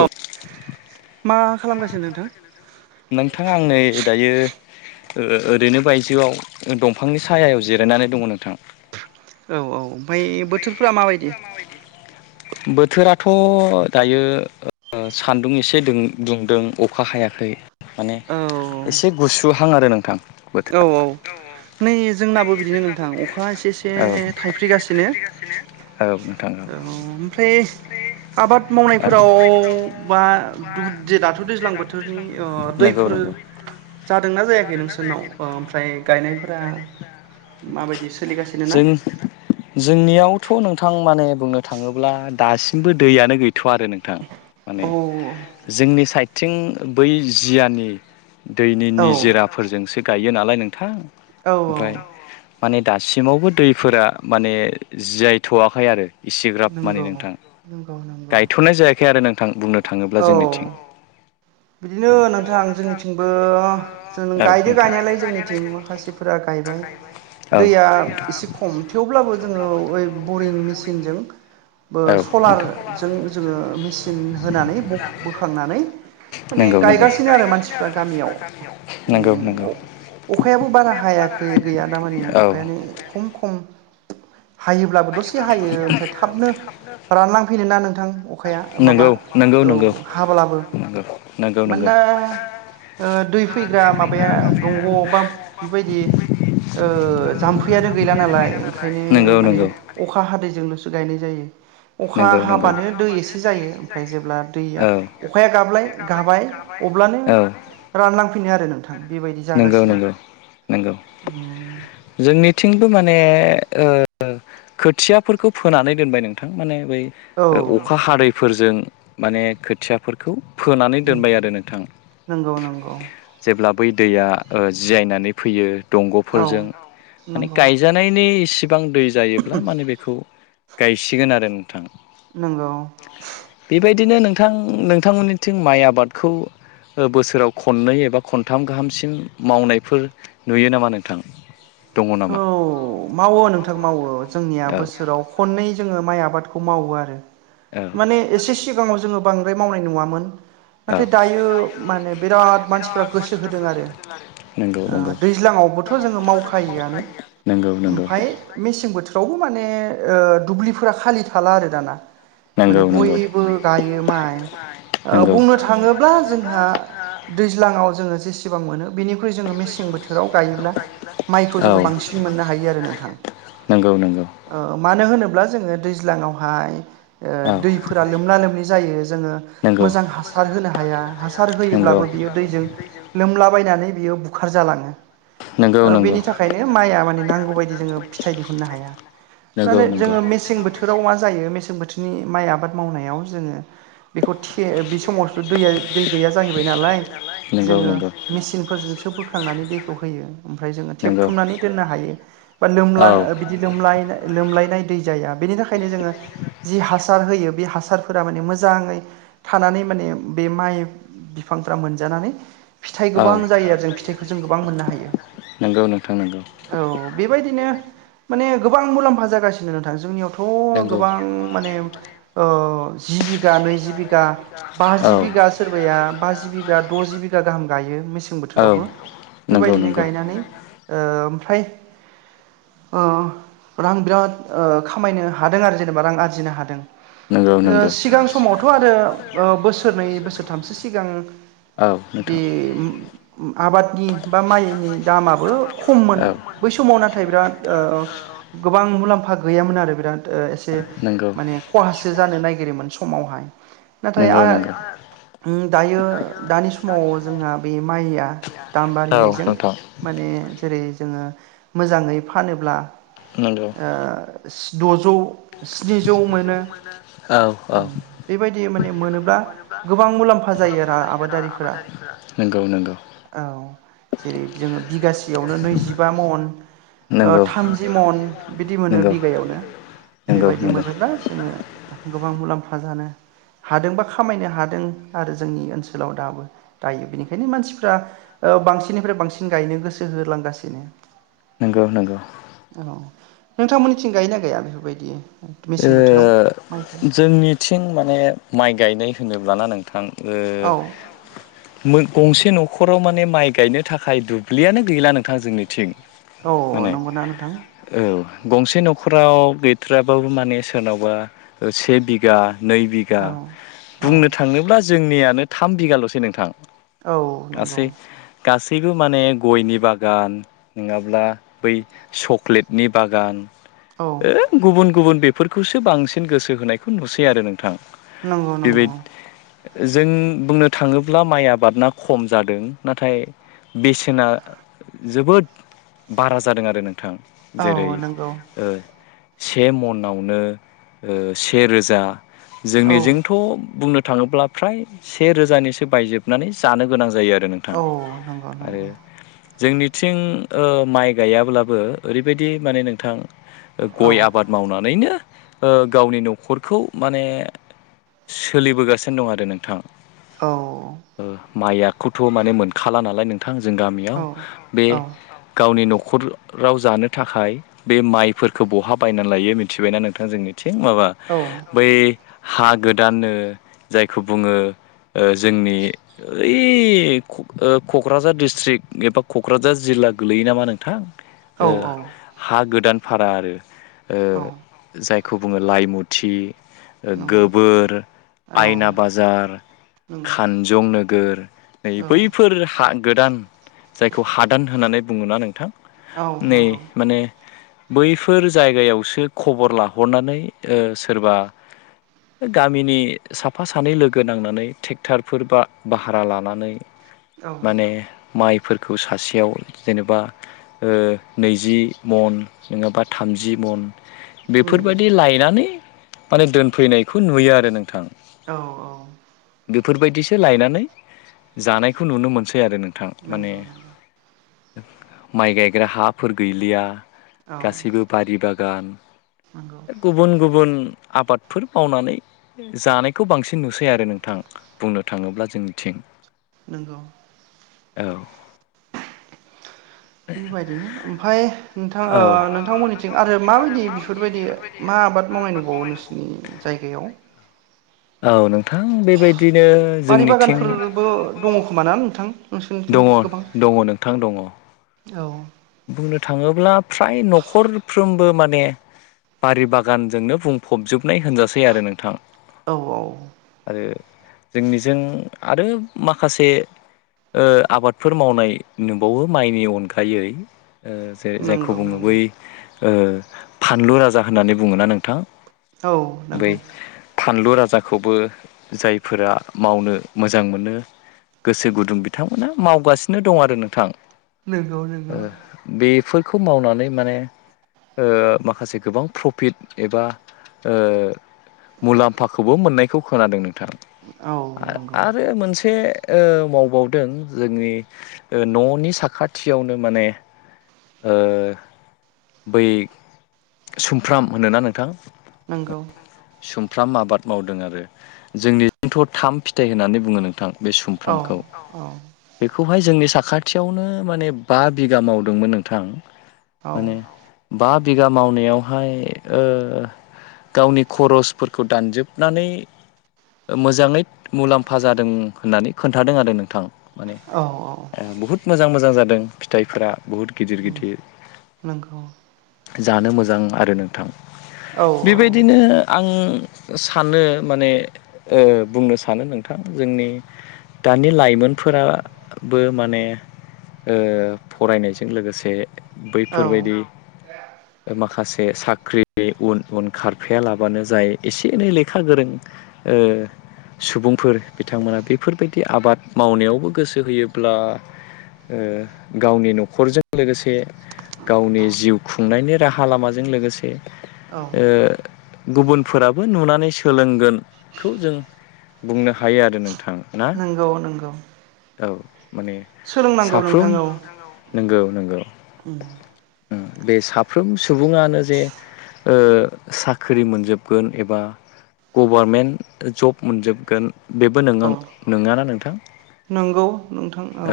औ मा खालामगासिनो नोंथां नोंथां आं नै दायो ओ ओरैनो बायजोआव दंफांनि सायायाव जिरायनानै दङ नोंथां औ औ ओमफ्राय बोथोरफ्रा माबायदि बोथोराथ' दायो सान्दुं एसे दुंदों अखा हायाखै माने औ एसे गुसुहां आरो नोंथां औ औ बोथोरा नै जोंनाबो बिदिनो नोंथां अखा एसे एसे थाइफ्रिगासिनो नोंथां औ। औ ओमफ्राय आबाद मावनायफोराव बा दु दि दाथ' दैज्लां बोथोरनि ओ दै नोंगौ नंगौ जादोंना जायाखै नोंसोरनाव ओमफ्राय गायनायफोरा माबायदि सोलिगासिनो ना जों जोंनियावथ' नोंथां माने बुंनो थाङोब्ला दासिमबो दैयानो गै थ'वा आरो नोंथां माने औ जोंनि साइडथिं बै जियानि दैनि औ निजोराफोरजोंसो गायो नालाय नोंथां औ ओमफ्राय माने दासिम सिमावबो दैफोरा माने जियायथ'वाखै आरो इसेग्राब माने नंगौ नोंथां नंगौ नंगौ गायथ'नाय जायाखै आरो नोंथां बुंनो थाङोब्ला जोंनिथिं औ बिदिनो नोंथां जोंनिथिंबो जों गायदो गायनायालाय जोंनिथिं माखासेफोरा गायबा औ एसे खम थेवब्लाबो जोङो ओ बरिं मेसिनजों सलारजों जोंङो मेसिन होनानै बोखांनानै माने नंगौ नंगौ गायगासिनो आरो मानसिफ्रा गामियाव उम नंगौ- नंगौ अखायाबो बारा हायाखै गैया दा मानि अखायानो खम खम हायोब्लाबो दसे हायो ओमफ्राय थाबनो रानलांफैनो ना नोंथां अखाया माबा नंगौ नंगौ नंगौ औ हाब्लाबो नंगौ नंगौ मानोना दै फैग्रा माबाया दंग आ बा बेबायदि जाम्फैयानो गैला नालाय ओंखायनो माने अखा हादैजोंल'सो गायनाय जायो। अखा हाबानो दै एसे जायो ओमफ्राय जेब्ला दैया अखाया गाबलाय गाबाय अब्लानो रानलांफैनो आरो नोंथां बेबायदि नंगौ - जागासिनो नंगौ - नंगौ उम जोंनिथिंबो माने खोथियाफोरखौ फोनानै दोनबाय नोंथां माने बै औ अखा हादैफोरजों माने खोथियाफोरखौ फोनानै उम दोनबाय आरो नोंथां नंगौ नंगौ जेब्ला बै दैया जियनानै फैयो औ दंग'फोरजों माने नंगौ गायजानायनि इसिबां दै जायोब्ला माने बेखौ गायसिगोन आरो नोंथां नंगौ बेबायदिनो नों नोंथां नोंथांमोननिथिं माइ आबादखौ बोसोराव खननै एबा खनथाम गाहाम सिम मावनायफोर नुयो नामा नोंथां दङ नामा? औ मावो नोंथां मावो जोंनिया बोसोराव खननै जोंङो माइ आबादखौ खौ मावो आरो आरो। माने एसे सिगाङाव जोंङो बांद्राय मावनाय नुवामोन औ नाथाय दायो माने बिराद मानसिफ्रा गोसो होदों आरो नंगौ नंगौ दैज्लां [unintelligible] जों मावखायोनो नंगौ नंगौ मेसें बोथोराव माने माने दुब्लिफोरा खालि थाला आरो दाना माने नंगौ नंगौ। बयबो गायो माइ हायो आरो बुंनो थांङोब्ला जोंहा दैज्लाङाव जोंङो जेसे सेबां मोनो बिनिख्रुइ जोंङो मेसें बोथोराव गायोब्ला माइखौ जों बांसिन मोननो हायो नोंथां नोंथां। नंगौ नंगौ मानो होनोब्ला अब्ला जोंङो दैज्लाङावहाय औ। दैफोरा लोमना लोमनि जायो जोंङो नंगौ। मोजां हासार होनो हाया हासार होयोब्लाबो बियो दैजों लोमलाबायनानै बियो बुखार जालांङो नंगौ - नंगौ माया माने नांगौ बायदि जोंङो फिथाइ दिहुननो हाया नंगौ माने नंगौ। जोंङो मेसें बोथोराव मा जायो मेसें बोथोरनि माइ आबाद मावनायाव जोंङो बेखौ थे बे समाव दैया दै गैया जाहैबाय नालाय जोङो मेसिंनफोरजोंसो बोखांनानै दैखौ होयो ओमफ्राय जोंङो नंगौ थेबथुमनानै दोननो हायो बा लोमां औ बिदि ल लोमलायनाय दै जाया बेनि थाखायनो जों जि हासार हो बे हासारफोरा माने मोजांङै थानानै माने बे माइ बिफांफ्रा मोनजानानै फिथाइ होयो औ गोबां जायो आरो जों फिथाइखौ जों गोबां मोननो हायो जों गोबां मोननो हायो नंगौ नोंथां नंगौ औ बेबायदिनो माने गोबां मुलाम्फा जागासिनो नोंथां जोंनियावथ' गोबां माने जिबि नैजि बिघा औ बाजि बिघा सोरबाया बाजि बिघा द'जि बिघा गाहाम गायो मेसें गाहाम गायो औ बोथोरावबो नंगौ बेबायदिनो गायनानै ओमफ्राय रां बिराद खामायनो हादों आरो जेनेबा रां आरजिनो हादों नंगौ नंगौ औ सिगां समावथ' आरो बोसोरनै बोसोरथामसो सिगां बे नोंथां आबादनि बा माइनि दामा खममोन बै समाव नाथाय बिराद गोबां मुलाम्फा गैयामोन आरो बिराद एसे नंगौ माने खहासो जानो नागिरोमोन समावहाय नाथाय आ नंगौ नंगौ दायो दानि समाव जोंहा बे माइया दाम औ बारिनायजों माने जेरै जोङो मोजाङै फानोब्ला नंगौ दजौ स्निजौ मोनो औ औ बेबायदि माने मोनोब्ला गोबां मुलाम्फा जायो आरो आबादारिफोरा नंगौ नंगौ औ जेरै जोङो बिगासेयावनो नैजिबा महन नंगौ थामजि मन बिदि मोनो नंगौ बिगायावनो नंगौ बेबायदि मोनोब्ला जोङो गोबां मुलाम्फा जानो हादों बा खामायनो हादों आरो जोंनि ओनसोलाव दाबो दायो बेनिखायनो मानसिफ्रा बांसिननिफ्राय बांसिन गायनो गोसो होलांगासिनो नोंगौ नोंगौ औ नोंथांमोननिथिं गायोना गैया बेफोरबायदि मेसें बोथोराव माइफोर जोंनिथिं माने माइ गायनाय होनोब्लाना नोंथां औ मोन गंसे न'खराव माने माइ गायनो थाखाय दुब्लियानो गैला नोंथां जोंनिथिं औ माने नंगौना नोंथां औ गंसे न'खराव गैथ्राबाबो माने सोरनावबा से बिगा नै बिघा औ औ बुंनो थाङोब्ला जोंनियानो थाम बिगालसै नोंथां औ नंगौ बयबो माने गयनि बागान नङाब्ला बै सक्लेटनि बागान औ गुबुन गुबुन बेफोरखौसो बांसिन गोसो होनायखौ नुसै आरो नों नंगौ नंगौ जों बुंनो थाङोब्ला माइ आबादा खम जादों नाथाय बेसेना जोबोद बारा जादों आरो नों थां जेरै औ नंगौ से मनावनो से रोजा औ जोंनिजोंथ‌ बुंनो थाङोब्ला फ्राय से रोजानिसो बायजोबनानै जानो गोनां जायो नोंथां औ नंगौ आरो नंगौ जोंनिथिं माइ गायाब्लाबो ओरैबायदि माने नोंथां औ गय आब बिनो गावनि न'खरखौ माने सोलिबोगासिनो दं आरो नोंथां औ माइयाखौथ माने मोनखाला नालाय नोंथां थां जों गामियाव औ बे गावनि न'खर न'खराव जानो थाखाय बे माइफोरखौ बहा बायनानै लायो मिथिबायना नोंथां जोंनि थिं माबा बै हा गोदाननो जायखौ बुङो जोंनि ओइ कक्राझार डस्ट्रिक्ट एबा कक्राझार जिल्ला ला गोलैयो नामा नोंथां औ हा गोदान फारा आरो ओ औ जायखौ बुङो लाइमुथि नंगौ गोबोर औ आयना बाजार नंगौ खानजं नोगोर नै औ बैफोर हा गोदान जायखौ हादान होननानै बुङोना नोंथां औ नै नंगौ माने बैफोर जायगायावसो खबर लाहरनानै सोरबा गामिनि साफा सानै लोगो नांनानै ट्रेक्टरफोर बा भाहारा लानानै औ माने माइ फोरखौ सासेयाव जेनेबा नैजि मन ङाबा थामजि मन उम बेफोरबायदि लायनानै माने दोनफैनायखौ नुयो आरो नोंथां औ औ बेफोरबायदिसो लायनानै जानायखौ नुनो मोनसै आरो नोंथां माने नंगौ नंगौ माइ गायग्रा हाफोर गैलिया औ बि बागान नंगौ गुबुन गुबुन आबादफोर मावनानै जानायखौ बांसिन नुसै आरो नोंथां बुंनो थाङोब्ला जोंनिथिं नोंगौ औ बेबायदिनो ओमफ्राय नोंथां औ नोंथांमोननिथिं आरो माबायदि बेफोरबायदि मा आबाद मावनाय दंबावो नोंसोरनि जायगायाव औ नोंथां बेबायदि बारि बागानफोरबो दङ खोमाना नोंथां नोंसोरनिथिं दङ गोबां दङ नोंथां दङ औ बुंनो थाङोब्ला फ्राय न'खर साफ्रोमबो माने बारि बागानजोंनो बुंफबजोब नाय होनजासै आरो नोंथां औ औ आरो जोंनिजों आरो माखासे आबादफोर मावनाय नुबावो माइनि अनगायै ओ जेरै जायखौ नंगौ बुङो बै नंगौ फानलु राजा होननानै बुङोना नोंथां औ बै नंगौ फानलु राजाखौबो जायफोरा मावनो मोजां मोनो गोसो गुदुं बिथांमोना मावगासिनो दं आरो नोंथां नंगौ नोंगौ बेफोरखौ मावनानै माने माखासे गोबां प्रफिट एबा मुलाम्फाखौबो मोननायखौ खोनादों नोंथां औ नंगौ आरो मोनसे मावबावदों जोंनि न'नि साखाथियावनो माने बै सुमफ्राम होनोना नोंथां नोंगौ सुमफ्राम आबाद मावदों आरो जोंनिथिं थ थाम फिथाइ होननानै बुङो नोंथां बे औ सुमफ्रामखौ औ बेखौहाय जोंनि साखाथियावनो मे बा बिघा मावदोंमोन नोंथां औ माने बिगा मावनायावहाय गावनि खरसफोरखौ दानजोबनानै मोजाङै मुलाम्फा जादों होननानै खोन्थादों आरो नोंथां माने औ औ बहुद मोजां मोजां जादों फिथाइफोरा बहुत गिदिर गिदिर नंगौ जानो मोजां आरो नोंथां औ औ बेबायदिनो आं सानो माने बुंनो सानो नोंथां जोंनि दानि लाइमोनफोराबो माने फरायनायजों लोगोसे औ बैफोरबायदि माखासे साख्रिनि उन उन खारफायालाबो बानो जाय एसे एनै लेखा गोरों सुबुंफोर बिथांमोना बेफोरबायदि आबाद मावनायावबो गोसो होयोब्ला गावनि न'खरजों लोगोसे गावनि जिउ खुंनायनि राहा लामाजों लोगोसे औ गुबुनफोराबो नुनानै सोलोंगोनखौ जों बुंनो हायो आरो नों नोंथां ना नंगौ नंगौ औ माने सोलोंनांगौ साफ्रोम नोंथां औ नंगौ नंगौ बे साफ्रोम सुबुङानो जे साख्रि साख्रि मोनजोबगोन एबा गभारमेन्ट जब मोनजोबगोन बेबो औ नोंगं नङा ना नोंथां नंगौ नोंथां औ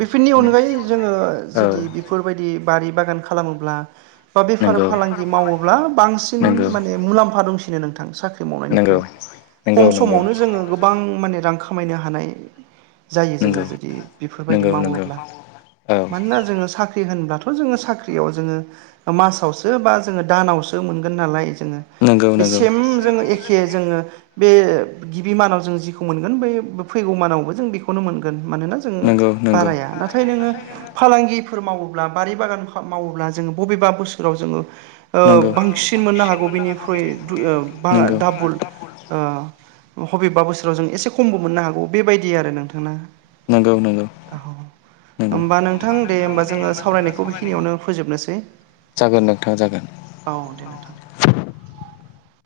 बेफोरनि अनगायै जोङो जुदि बेफोरबायदि बारि बागान खालामोब्ला बा बेफार फालांगि मावोब्ला बांसिन माने मुलाम्फा दंसिनो नोंथां सा ख्रि नोंथां साख्रि मावनायनिख्रुइ खम मावनायनिख्रुइ समावनो जोङो गो माने रां खामायनो हानाय जायो जोङो नंगौ जुदि बेफोरबायदि नंगौ मावोब्ला औ मानोना जोङो साख्रि होनब्ला थ' जोङो साख्रियाव जोङो मासावसो बा जोङो दानावसो मोनगोन नालाय जोङो नंगौ बे नंगौ सेम जोहो एखे जोङो बे गिबि मानाव जों जिखौ मोनगोन बे फैगौमानावबो जों बेखौनो मोनगोन। मानोना जोङो नंगौ नंगौ बाराया नाथाय नोङो फालांगि फोर मावोब्ला बारि बागान मावोब्ला जोङो बबेबा बोसोराव जोङो ओ नंगौ बांसिन मोननो हागौ बेनिख्रुइ दाबुल बबेबा बोसोराव जों एसे खमबो मोननो हागौ बेबायदि आरो नोंथां ना नंगौ नंगौ नंगौ होमबा नोंथां दे होमबा जोङो सावरायनायखौ बेखिनियावनो फोजोबनोसै जागोन नोंथाङा औ दे नोंथां जागोन। [inaudible]